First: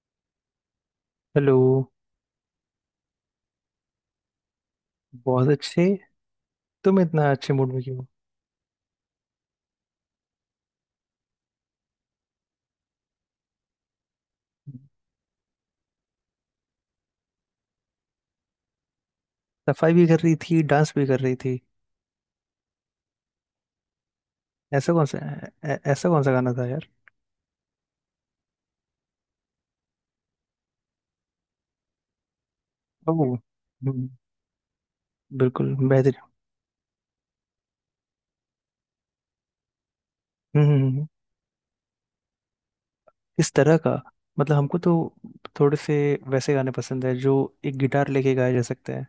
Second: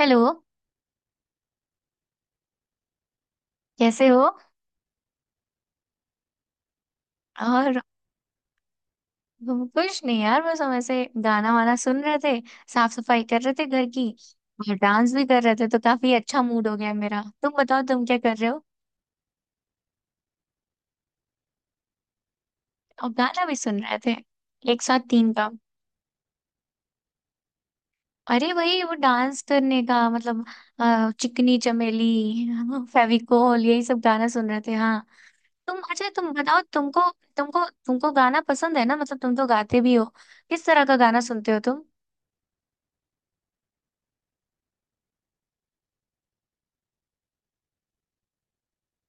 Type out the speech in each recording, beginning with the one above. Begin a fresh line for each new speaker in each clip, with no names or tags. Hello.
Hello.
कैसे हो?
बहुत अच्छे। तुम इतना अच्छे मूड
और
में क्यों हो?
हम कुछ नहीं यार, बस हम ऐसे गाना वाना सुन रहे थे। साफ सफाई कर रहे थे घर की, और डांस भी कर रहे थे, तो काफी अच्छा मूड हो गया मेरा। तुम बताओ, तुम क्या कर रहे हो?
सफाई भी कर रही थी, डांस भी कर रही थी।
और गाना भी सुन रहे थे। एक साथ तीन काम।
ऐसा कौन सा गाना था यार?
अरे वही वो डांस करने का मतलब। चिकनी चमेली,
ओह।
फेविकोल, यही सब
हम्म।
गाना सुन रहे थे। हाँ।
बिल्कुल
तुम। अच्छा,
बेहतरीन।
तुम बताओ। तुमको तुमको तुमको गाना पसंद है ना? मतलब तुम तो गाते भी हो।
हम्म,
किस तरह का गाना सुनते हो तुम?
किस तरह का, मतलब हमको तो थोड़े से वैसे गाने पसंद है जो एक गिटार लेके गाए जा सकते हैं,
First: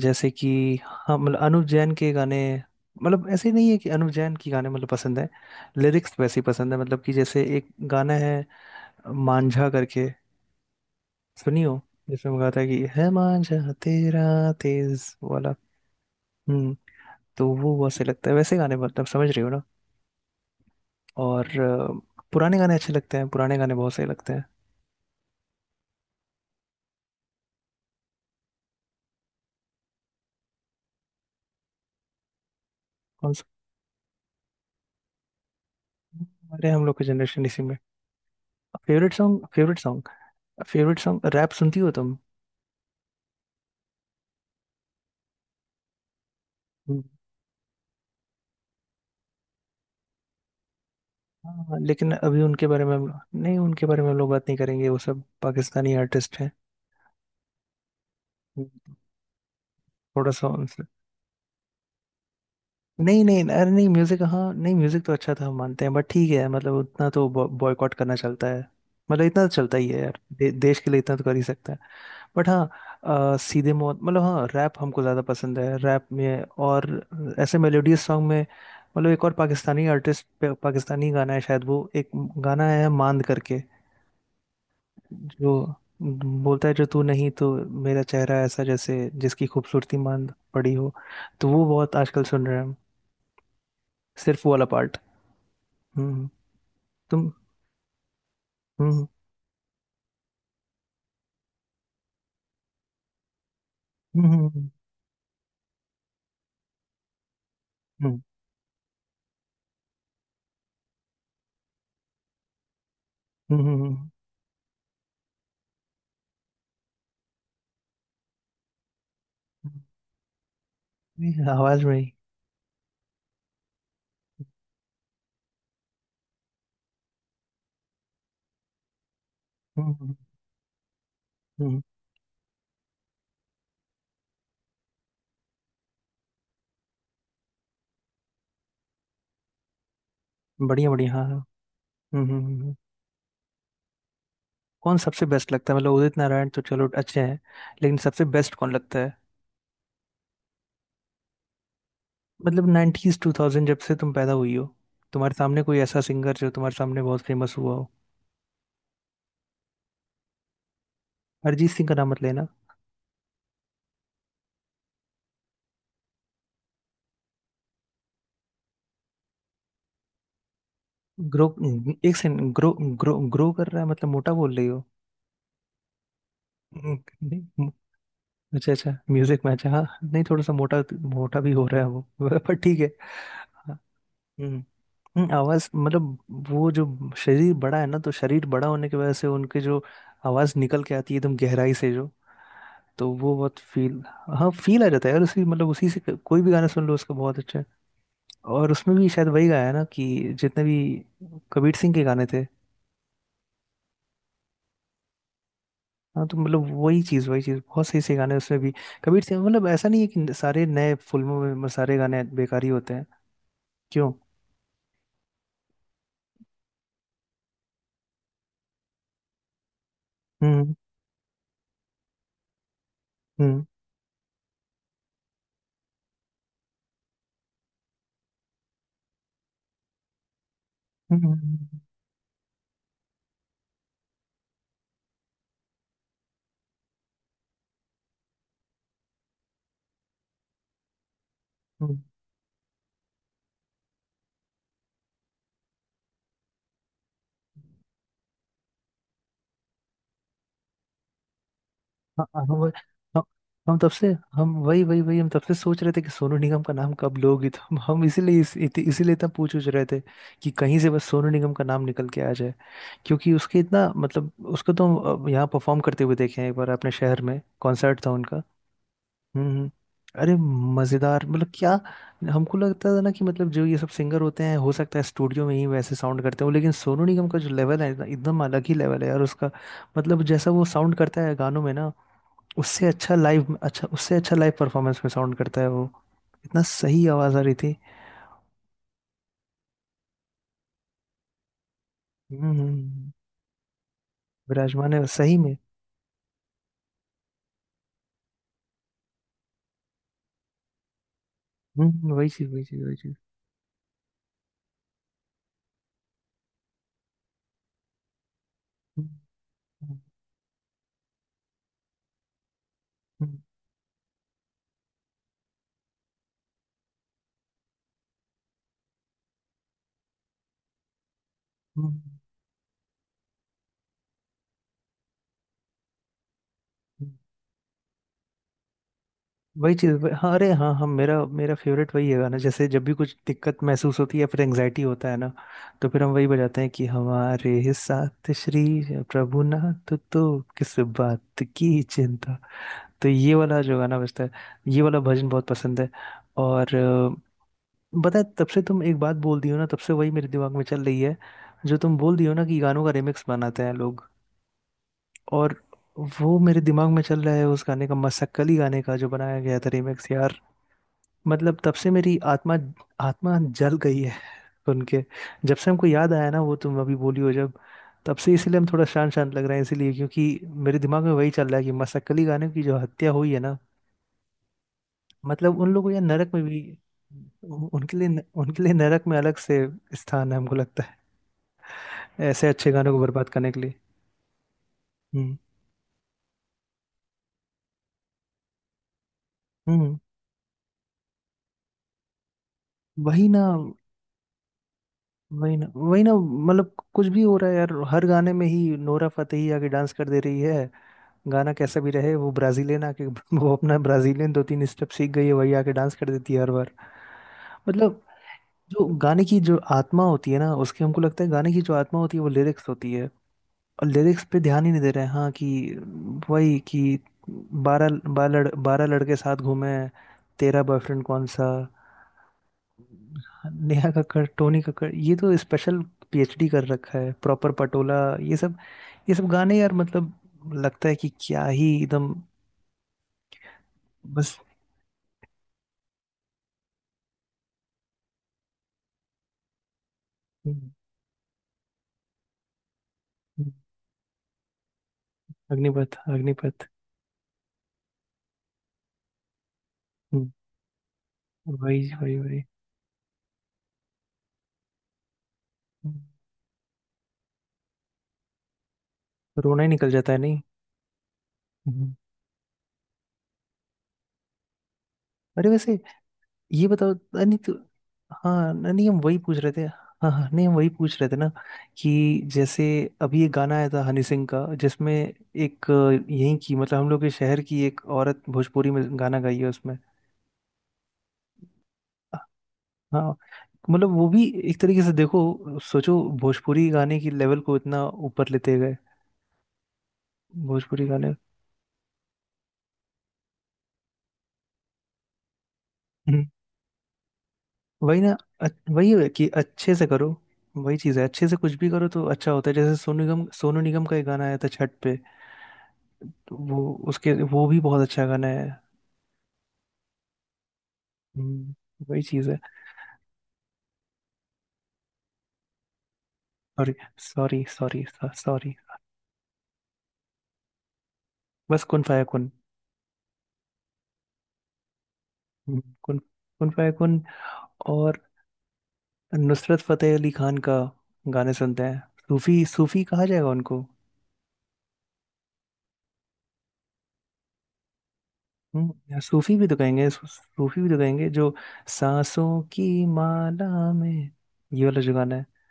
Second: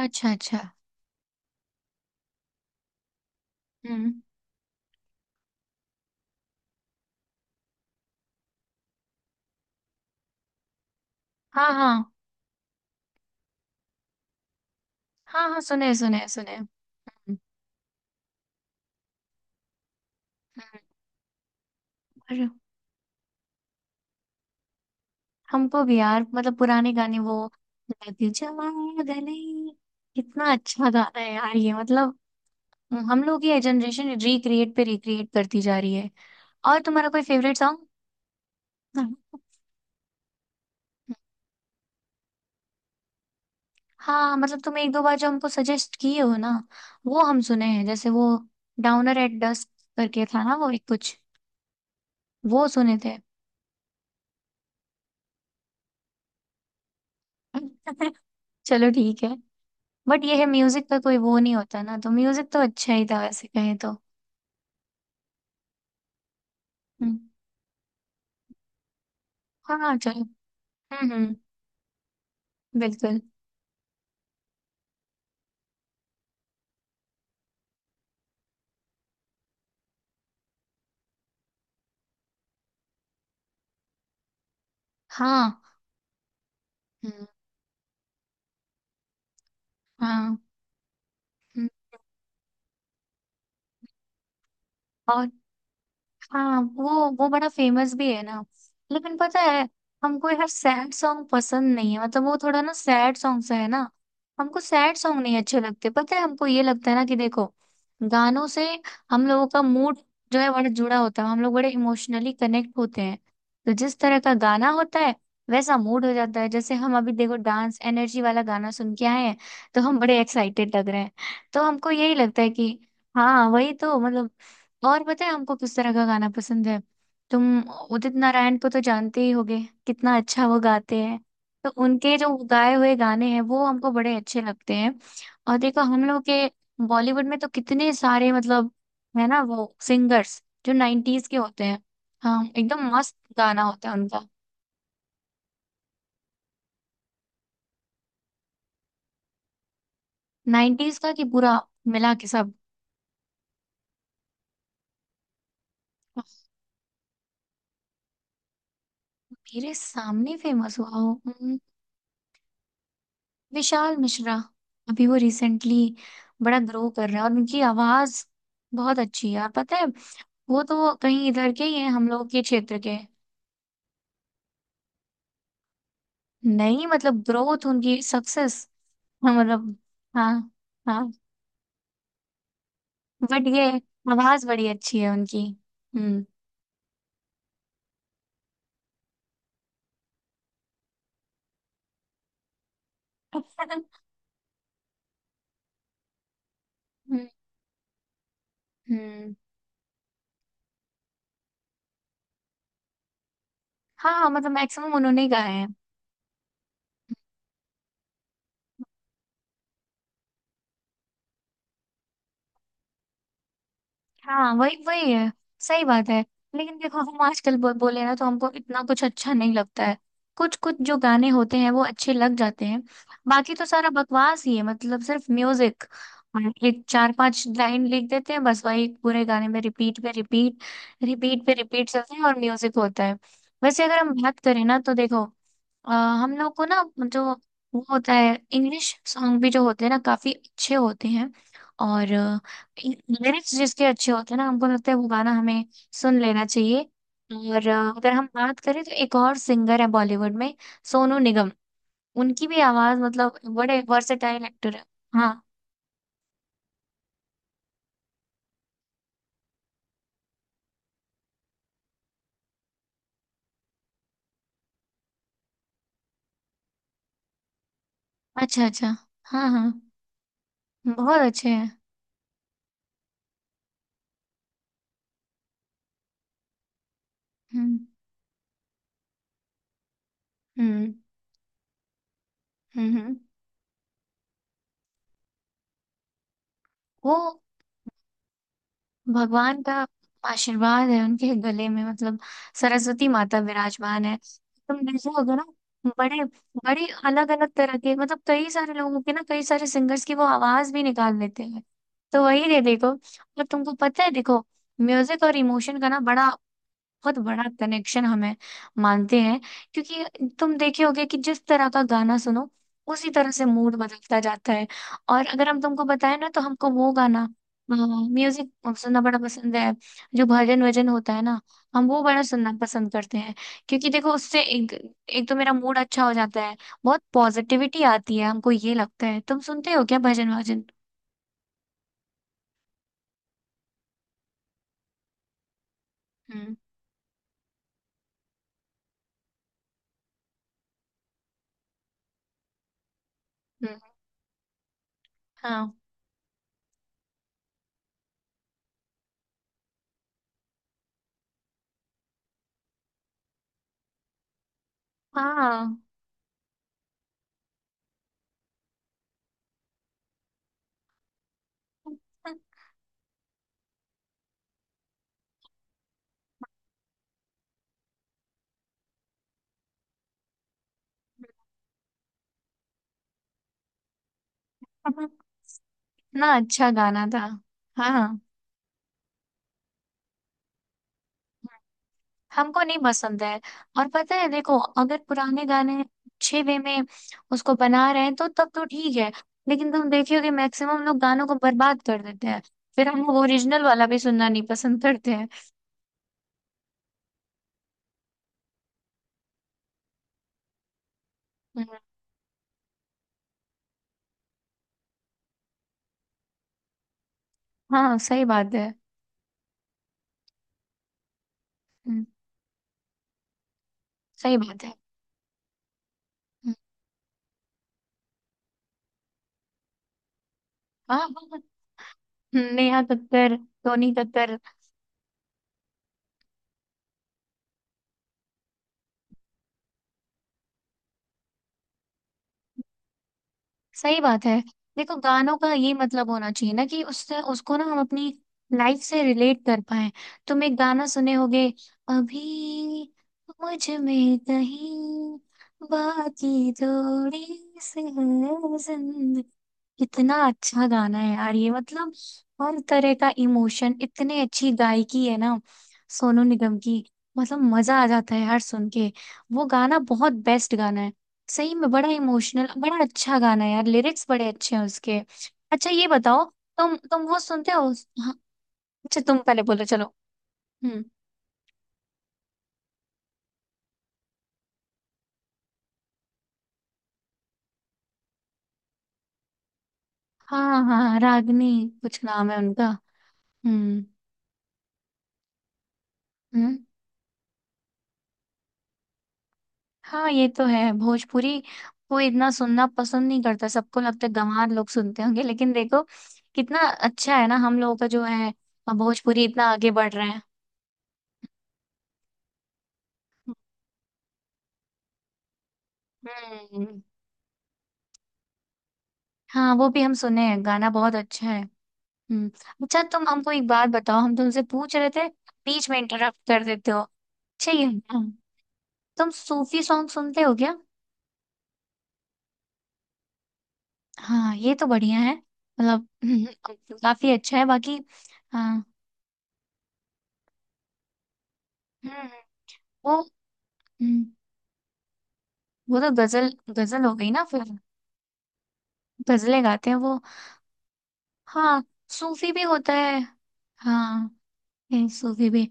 जैसे
अच्छा
कि
अच्छा।
हाँ, मतलब अनुव जैन के गाने। मतलब ऐसे नहीं है कि अनुव
हम्म।
जैन के गाने मतलब पसंद है, लिरिक्स वैसे ही पसंद है। मतलब कि जैसे एक गाना है मांझा करके, सुनियो,
हाँ हाँ।
जिसमें वो गाता है कि है मांझा तेरा, तेज
हाँ
वाला।
हाँ, सुने सुने सुने।
हम्म।
हम्म।
तो वो बहुत सही लगता है वैसे गाने, मतलब समझ रही हो ना।
हम्म।
और
और
पुराने गाने अच्छे लगते हैं, पुराने गाने बहुत सही लगते हैं।
हमको भी यार, मतलब पुराने गाने वो। लग जवा गले, कितना अच्छा गाना है यार ये, मतलब। हम
कौन सा?
लोग, ये जनरेशन रिक्रिएट पे रिक्रिएट करती जा रही है।
हमारे
और
हम लोग के
तुम्हारा कोई
जनरेशन
फेवरेट
इसी में।
Song?
Favourite song, favourite song, favourite song, rap सुनती हो तुम?
हाँ मतलब तुम एक दो बार जो हमको सजेस्ट किए हो ना,
हम्म।
वो हम सुने हैं। जैसे वो डाउनर एट डस्क करके था ना वो एक कुछ,
हाँ, लेकिन अभी उनके
वो
बारे में
सुने
हम,
थे।
नहीं, उनके बारे में हम लोग बात नहीं करेंगे, वो सब पाकिस्तानी आर्टिस्ट हैं।
चलो
हम्म।
ठीक है। बट
थोड़ा
ये है,
सा,
म्यूजिक का कोई वो नहीं होता ना, तो म्यूजिक तो अच्छा ही था
नहीं नहीं,
वैसे
अरे
कहें
नहीं,
तो।
म्यूजिक हाँ, नहीं म्यूजिक तो अच्छा था, हम मानते हैं, बट ठीक है, मतलब उतना
हम्म।
तो बॉयकॉट करना चलता है। मतलब इतना तो चलता ही
हाँ
है यार,
चलो।
देश के लिए इतना तो
हम्म।
कर ही सकता है। बट हाँ,
बिल्कुल।
सीधे मौत, मतलब हाँ, रैप हमको ज़्यादा पसंद है, रैप में और ऐसे मेलोडियस सॉन्ग में। मतलब एक और पाकिस्तानी आर्टिस्ट, पाकिस्तानी गाना है शायद वो, एक गाना है मांद करके जो
हाँ।
बोलता है, जो तू
हम्म।
नहीं तो मेरा चेहरा ऐसा जैसे जिसकी खूबसूरती मांद
हाँ।
पड़ी हो। तो वो
हम्म।
बहुत आजकल सुन रहे हैं हम, सिर्फ वो वाला पार्ट।
और
हम्म।
हाँ, वो
तुम।
बड़ा फेमस भी है ना।
हम्म
लेकिन पता है, हमको यार सैड सॉन्ग पसंद नहीं है। मतलब वो थोड़ा ना सैड सॉन्ग सा है ना।
हम्म,
हमको
हम्म।
सैड सॉन्ग नहीं अच्छे लगते। पता है, हमको ये लगता है ना कि देखो,
हम्म,
गानों से हम लोगों का मूड जो है, बड़ा जुड़ा होता है। हम लोग बड़े इमोशनली कनेक्ट होते हैं।
हम्म,
तो जिस
हम्म,
तरह का गाना होता है, वैसा मूड हो जाता है। जैसे हम अभी देखो, डांस एनर्जी वाला गाना सुन के आए हैं, तो हम बड़े एक्साइटेड लग रहे हैं। तो
आवाज
हमको
में ही।
यही लगता है कि, हाँ वही तो मतलब। और पता है हमको किस तरह का गाना पसंद है? तुम उदित नारायण को तो जानते ही होगे।
हम्म,
कितना अच्छा वो गाते हैं। तो
हम्म।
उनके जो गाए हुए गाने हैं, वो हमको बड़े अच्छे लगते हैं। और देखो हम लोग के बॉलीवुड में तो कितने सारे, मतलब, है ना वो सिंगर्स जो
बढ़िया बढ़िया, हाँ
नाइन्टीज के
हाँ।
होते हैं।
हम्म,
हाँ एकदम मस्त गाना होता है उनका।
कौन सबसे बेस्ट लगता है? मतलब उदित नारायण तो चलो अच्छे हैं, लेकिन सबसे बेस्ट कौन लगता है?
नाइन्टीज का? कि पूरा मिला के सब?
मतलब 90s टू थाउजेंड, जब से तुम पैदा हुई हो, तुम्हारे सामने कोई ऐसा सिंगर जो तुम्हारे सामने बहुत फेमस हुआ हो?
मेरे सामने फेमस हुआ हो?
अरिजीत सिंह का नाम मत लेना।
विशाल मिश्रा। अभी वो रिसेंटली बड़ा ग्रो कर रहा है। और उनकी आवाज बहुत अच्छी है यार, पता है। वो तो कहीं
ग्रो?
इधर के ही हैं, हम
एक
लोग के
सेकंड, ग्रो?
क्षेत्र के।
ग्रो कर रहा है मतलब मोटा बोल रही हो?
नहीं मतलब ग्रोथ,
नहीं,
उनकी सक्सेस।
अच्छा अच्छा, म्यूजिक मैच है,
मतलब।
हाँ नहीं,
हाँ।
थोड़ा सा मोटा,
हाँ।
मोटा भी हो रहा है वो पर ठीक है।
बट ये
हाँ।
आवाज
हम्म,
बड़ी अच्छी है उनकी।
आवाज मतलब
हम्म।
वो जो शरीर बड़ा है ना, तो शरीर बड़ा होने की वजह से उनके जो आवाज निकल के आती है एकदम गहराई से जो, तो वो बहुत फील, हाँ फील आ जाता है यार, उसी मतलब उसी से कोई भी गाना सुन लो उसका
हम्म।
बहुत अच्छा है। और उसमें भी शायद
हम्म।
वही गाया है ना कि जितने भी कबीर सिंह के गाने थे,
हाँ मतलब मैक्सिमम उन्होंने ही गाया है।
हाँ तो मतलब वही चीज़ वही चीज़, बहुत सही सही गाने हैं उसमें भी। कबीर सिंह मतलब ऐसा नहीं है कि सारे नए फिल्मों में सारे गाने बेकार ही होते हैं। क्यों?
हाँ, वही वही है। सही बात है। लेकिन देखो हम आजकल बोले ना, तो हमको इतना कुछ अच्छा नहीं लगता है। कुछ
हम्म,
कुछ जो गाने होते हैं वो अच्छे लग जाते हैं। बाकी
हम्म,
तो सारा बकवास ही है, मतलब सिर्फ म्यूजिक। और एक चार पांच लाइन लिख देते हैं, बस वही पूरे गाने में रिपीट पे रिपीट,
हम्म,
रिपीट पे रिपीट चलते हैं, और म्यूजिक होता है। वैसे अगर हम बात करें ना, तो देखो, अ, हम लोग को ना, जो वो होता है इंग्लिश सॉन्ग भी जो होते हैं ना, काफी अच्छे होते हैं।
हम्म।
और लिरिक्स जिसके अच्छे होते हैं ना, हमको लगता है वो गाना हमें सुन लेना चाहिए। और अगर हम बात करें तो एक और सिंगर है बॉलीवुड में, सोनू निगम।
हाँ, हाँ,
उनकी भी
हम।
आवाज,
हम
मतलब,
हम
बड़े
तब से,
वर्सेटाइल
हम
एक्टर
वही
है।
वही वही, हम
हाँ।
तब से सोच रहे थे कि सोनू निगम का नाम कब लोगी, तो हम इसीलिए इसीलिए इतना पूछ उछ रहे थे कि कहीं से बस सोनू निगम का नाम निकल के आ जाए। क्योंकि उसके इतना मतलब उसको तो हम यहाँ परफॉर्म करते हुए देखे हैं, एक बार अपने शहर में कॉन्सर्ट था उनका।
अच्छा अच्छा। हाँ
हम्म,
हाँ।
अरे
बहुत
मजेदार
अच्छे
मतलब क्या।
हैं।
हमको लगता था ना कि मतलब जो ये सब सिंगर होते हैं हो सकता है स्टूडियो में ही वैसे साउंड करते हो, लेकिन सोनू निगम का जो
हम्म
लेवल है ना, एकदम अलग ही लेवल है यार उसका। मतलब जैसा वो साउंड
हम्म।
करता है गानों में ना, उससे
हम्म।
अच्छा
हम्म।
लाइव, अच्छा, उससे अच्छा लाइव परफॉर्मेंस में साउंड करता है वो। इतना सही
वो
आवाज आ रही थी।
भगवान का आशीर्वाद है उनके गले में, मतलब
हम्म,
सरस्वती माता विराजमान है। तुम
विराजमान है
देखोगे
सही
ना,
में।
बड़े बड़े अलग अलग तरह के, मतलब, कई सारे लोगों के ना, कई सारे सिंगर्स की वो आवाज भी निकाल लेते हैं।
हम्म,
तो
वही
वही
चीज
दे
वही चीज
देखो।
वही चीज।
और तुमको पता है देखो, म्यूजिक और इमोशन का ना बड़ा, बहुत बड़ा कनेक्शन हमें
हम्म,
मानते हैं।
हम्म,
क्योंकि तुम देखे होगे कि जिस तरह का गाना सुनो, उसी तरह
हम्म,
से मूड बदलता जाता है। और अगर हम तुमको बताएं ना, तो हमको वो गाना, म्यूजिक सुनना बड़ा पसंद है जो भजन वजन होता है ना, हम
हम्म,
वो बड़ा सुनना पसंद करते हैं। क्योंकि देखो उससे एक, एक तो मेरा मूड अच्छा हो जाता है, बहुत
हम्म।
पॉजिटिविटी आती है। हमको ये लगता है, तुम सुनते
वही
हो
चीज
क्या
हाँ
भजन
अरे
वजन?
हाँ, हम, मेरा मेरा फेवरेट वही है गाना, जैसे जब भी कुछ दिक्कत महसूस होती है या फिर एंजाइटी होता है ना, तो फिर हम वही
हम्म
बजाते हैं कि हमारे साथ श्री प्रभु नाथ, तो किस बात की चिंता। तो ये वाला जो
हम्म।
गाना बजता है, ये वाला भजन बहुत
हाँ।
पसंद है। और पता है तब से तुम एक बात बोल दी हो ना, तब से वही मेरे दिमाग में चल रही है, जो तुम बोल दी हो ना कि गानों का रिमिक्स बनाते हैं लोग, और
हाँ।
वो मेरे दिमाग में चल रहा है उस गाने का, मसक्कली गाने का जो बनाया गया था रिमिक्स। मतलब तब से मेरी आत्मा, आत्मा जल गई है सुन के। जब से हमको याद आया ना वो तुम अभी बोली हो, जब तब से इसीलिए हम थोड़ा शांत शांत लग रहे हैं, इसीलिए क्योंकि मेरे दिमाग में वही चल रहा है कि मसक्कली गाने की जो हत्या हुई है ना, मतलब उन लोगों या नरक
इतना
में भी,
अच्छा गाना था।
उनके
हाँ।
लिए, उनके लिए नरक में अलग से स्थान है हमको लगता है, ऐसे
हमको
अच्छे
नहीं
गानों को
पसंद
बर्बाद
है।
करने के लिए।
और पता है देखो, अगर
हम्म,
पुराने गाने अच्छे वे में उसको बना रहे हैं, तो तब तो ठीक है। लेकिन तुम
हम्म।
देखियो कि मैक्सिमम लोग गानों को बर्बाद कर देते हैं। फिर हम
वही ना,
ओरिजिनल वाला भी सुनना नहीं पसंद करते हैं।
वही ना, वही ना, मतलब कुछ भी हो रहा है यार, हर गाने में ही नोरा फतेही आके डांस कर दे रही है। गाना
हम्म।
कैसा भी रहे, वो ब्राजीलियन आके वो अपना ब्राजीलियन दो तीन स्टेप सीख गई है, वही आके डांस कर देती है हर बार।
हाँ
मतलब
सही बात है।
जो गाने की जो आत्मा होती है ना उसके, हमको लगता है गाने की जो आत्मा
हम्म।
होती है वो लिरिक्स होती है, और लिरिक्स
सही
पे
बात
ध्यान ही
है।
नहीं दे रहे हैं। हाँ कि
हम्म।
वही कि बारह बारह लड़, बारह लड़के साथ घूमे, तेरा
हाँ।
बॉयफ्रेंड
हाँ।
कौन
हाँ।
सा,
हम्म। नेहा कक्कर,
नेहा
टोनी
कक्कड़,
कक्कर।
टोनी कक्कड़, ये तो स्पेशल पीएचडी कर रखा है प्रॉपर पटोला। ये सब, ये सब गाने यार मतलब, लगता है कि क्या ही एकदम।
सही बात
बस।
है। देखो गानों का ये मतलब होना चाहिए ना, कि उससे उसको ना, हम अपनी लाइफ से रिलेट कर पाए। तुम एक
हम्म,
गाना सुने होगे अभी,
हम्म,
मुझ में कहीं
अग्निपथ
बाकी
अग्निपथ।
थोड़ी सी है जिंदगी। कितना
हम्म,
अच्छा गाना है यार ये,
वही
मतलब
वही वही।
हर तरह का इमोशन, इतने अच्छी गायकी है ना
हम्म,
सोनू निगम की। मतलब मजा आ जाता है हर सुन के। वो
रोना ही
गाना
निकल जाता
बहुत
है नहीं?
बेस्ट गाना है। सही में
हम्म,
बड़ा
हम्म।
इमोशनल, बड़ा अच्छा गाना है यार, लिरिक्स बड़े अच्छे हैं उसके।
अरे
अच्छा
वैसे
ये बताओ,
ये बताओ,
तुम वो
नहीं तो,
सुनते हो? हाँ।
हाँ नहीं हम
अच्छा तुम
वही पूछ
पहले
रहे थे।
बोलो, चलो।
हाँ हाँ नहीं हम वही
हम्म।
पूछ रहे थे ना, कि जैसे अभी एक गाना आया था हनी सिंह का, जिसमें एक यहीं की, मतलब हम लोग के शहर की एक औरत भोजपुरी में गाना गाई है उसमें।
हाँ। हाँ रागनी कुछ नाम है उनका।
हाँ
हम्म।
मतलब वो भी एक तरीके से देखो सोचो,
हम्म।
भोजपुरी गाने की लेवल को इतना ऊपर लेते गए।
हाँ ये तो है
भोजपुरी गाने।
भोजपुरी। कोई इतना सुनना पसंद नहीं करता, सबको लगता है गंवार लोग सुनते होंगे, लेकिन देखो
हम्म,
कितना अच्छा है ना हम लोगों का
वही
जो
ना।
है।
अ- वही है
भोजपुरी
कि
इतना आगे
अच्छे से
बढ़ रहा
करो।
है।
वही चीज़ है, अच्छे से कुछ भी करो तो अच्छा होता है। जैसे सोनू निगम, सोनू निगम का एक गाना आया था छठ पे, तो वो,
हम्म।
उसके वो भी बहुत अच्छा गाना है।
हाँ वो भी हम सुने हैं, गाना बहुत अच्छा है।
हम्म, वही
हम्म।
चीज़ है।
अच्छा तुम हमको एक बात बताओ, हम तुमसे पूछ रहे थे, बीच में इंटरप्ट कर देते
सॉरी,
हो।
सॉरी,
अच्छा ये,
सॉरी,
हाँ,
सॉरी।
तुम सूफी सॉन्ग सुनते हो क्या?
बस कुन फाया कुन।
हाँ ये तो बढ़िया है मतलब।
कुन,
हम्म।
कुन फाया कुन।
काफी अच्छा है बाकी।
और
हाँ।
नुसरत फतेह अली खान का गाने सुनते हैं,
हम्म।
सूफी, सूफी
वो।
कहा जाएगा उनको।
हम्म। वो तो गजल, गजल हो गई ना फिर।
या सूफी
गजलें
भी तो
गाते हैं
कहेंगे,
वो।
सूफी भी तो कहेंगे जो।
हाँ
सांसों
सूफी भी
की
होता है।
माला में,
हाँ,
ये वाला
ये
जो गाना है।
सूफी भी।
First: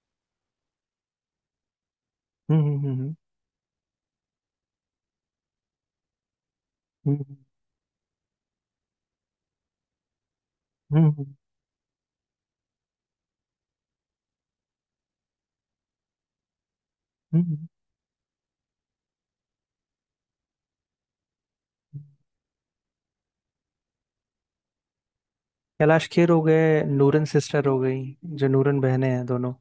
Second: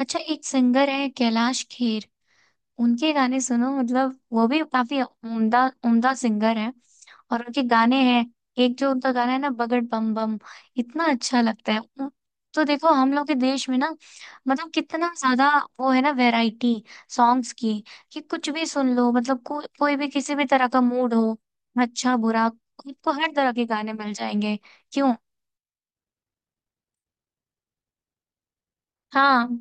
अच्छा एक सिंगर है, कैलाश खेर।
हम्म, हम्म, हम्म,
उनके गाने सुनो मतलब, वो भी काफी उम्दा उम्दा सिंगर है।
हम्म,
और उनके गाने हैं, एक जो उनका गाना है ना, बगड़ बम बम, इतना
हम्म,
अच्छा लगता है। तो देखो हम लोग के देश में ना, मतलब कितना ज्यादा वो है ना वैरायटी
हम्म,
सॉन्ग्स
हम्म।
की, कि कुछ भी सुन लो, मतलब कोई भी किसी भी तरह का मूड हो, अच्छा बुरा, आपको हर तरह के गाने मिल जाएंगे। क्यों?
कैलाश खेर हो गए, नूरन सिस्टर हो गई, जो नूरन बहनें हैं
हाँ।
दोनों,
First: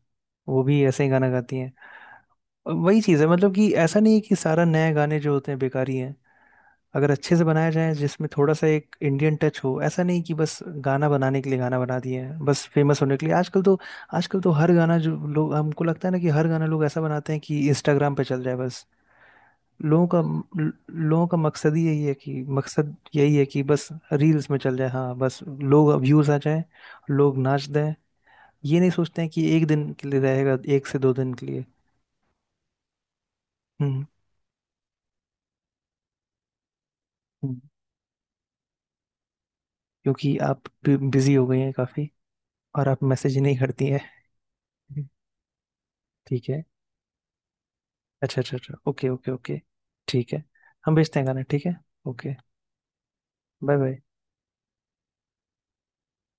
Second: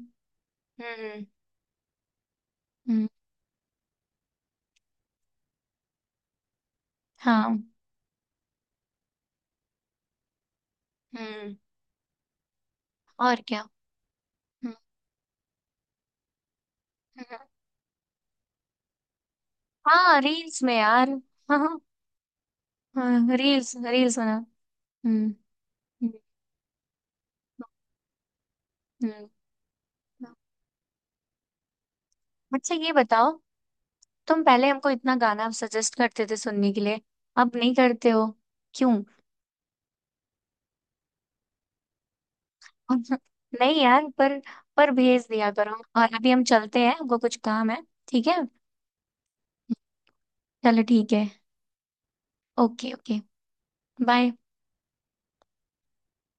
वो भी ऐसे ही
हम्म
गाना गाती हैं। और वही
हम्म।
चीज़ है, मतलब कि ऐसा नहीं है कि सारा नए गाने जो होते हैं बेकारी हैं। अगर अच्छे से
हाँ।
बनाया जाए जिसमें थोड़ा सा एक इंडियन टच हो, ऐसा नहीं कि बस गाना बनाने के
हम्म।
लिए गाना बना दिए हैं बस फेमस होने के लिए।
और
आजकल
क्या।
तो, आजकल तो हर
हम्म।
गाना जो लोग, हमको लगता है ना कि हर गाना लोग ऐसा बनाते
हम्म।
हैं कि इंस्टाग्राम पे चल जाए बस। लोगों का,
हाँ रील्स में यार।
लोगों का मकसद
हाँ।
ही यही है कि, मकसद यही
हाँ
है कि
रील्स,
बस
रील्स बना।
रील्स में चल जाए, हाँ
हम्म
बस, लोग
हम्म।
व्यूज आ जाए, लोग नाच दें। ये नहीं सोचते
हम्म।
हैं कि एक दिन के लिए रहेगा, एक से दो दिन के लिए।
अच्छा ये बताओ,
हम्म,
तुम पहले हमको इतना गाना सजेस्ट करते थे सुनने के लिए, अब
हम्म।
नहीं करते हो। क्यों?
क्योंकि आप बिजी हो गई हैं काफी, और आप मैसेज नहीं
नहीं
करती हैं।
यार, पर
हम्म।
भेज दिया करो। और अभी हम
ठीक है,
चलते हैं, हमको कुछ काम है। ठीक है।
अच्छा अच्छा अच्छा, ओके ओके ओके, ठीक है,
चलो
हम
ठीक
भेजते हैं
है।
गाना, ठीक है, okay,
okay okay.
Bye bye.
Bye.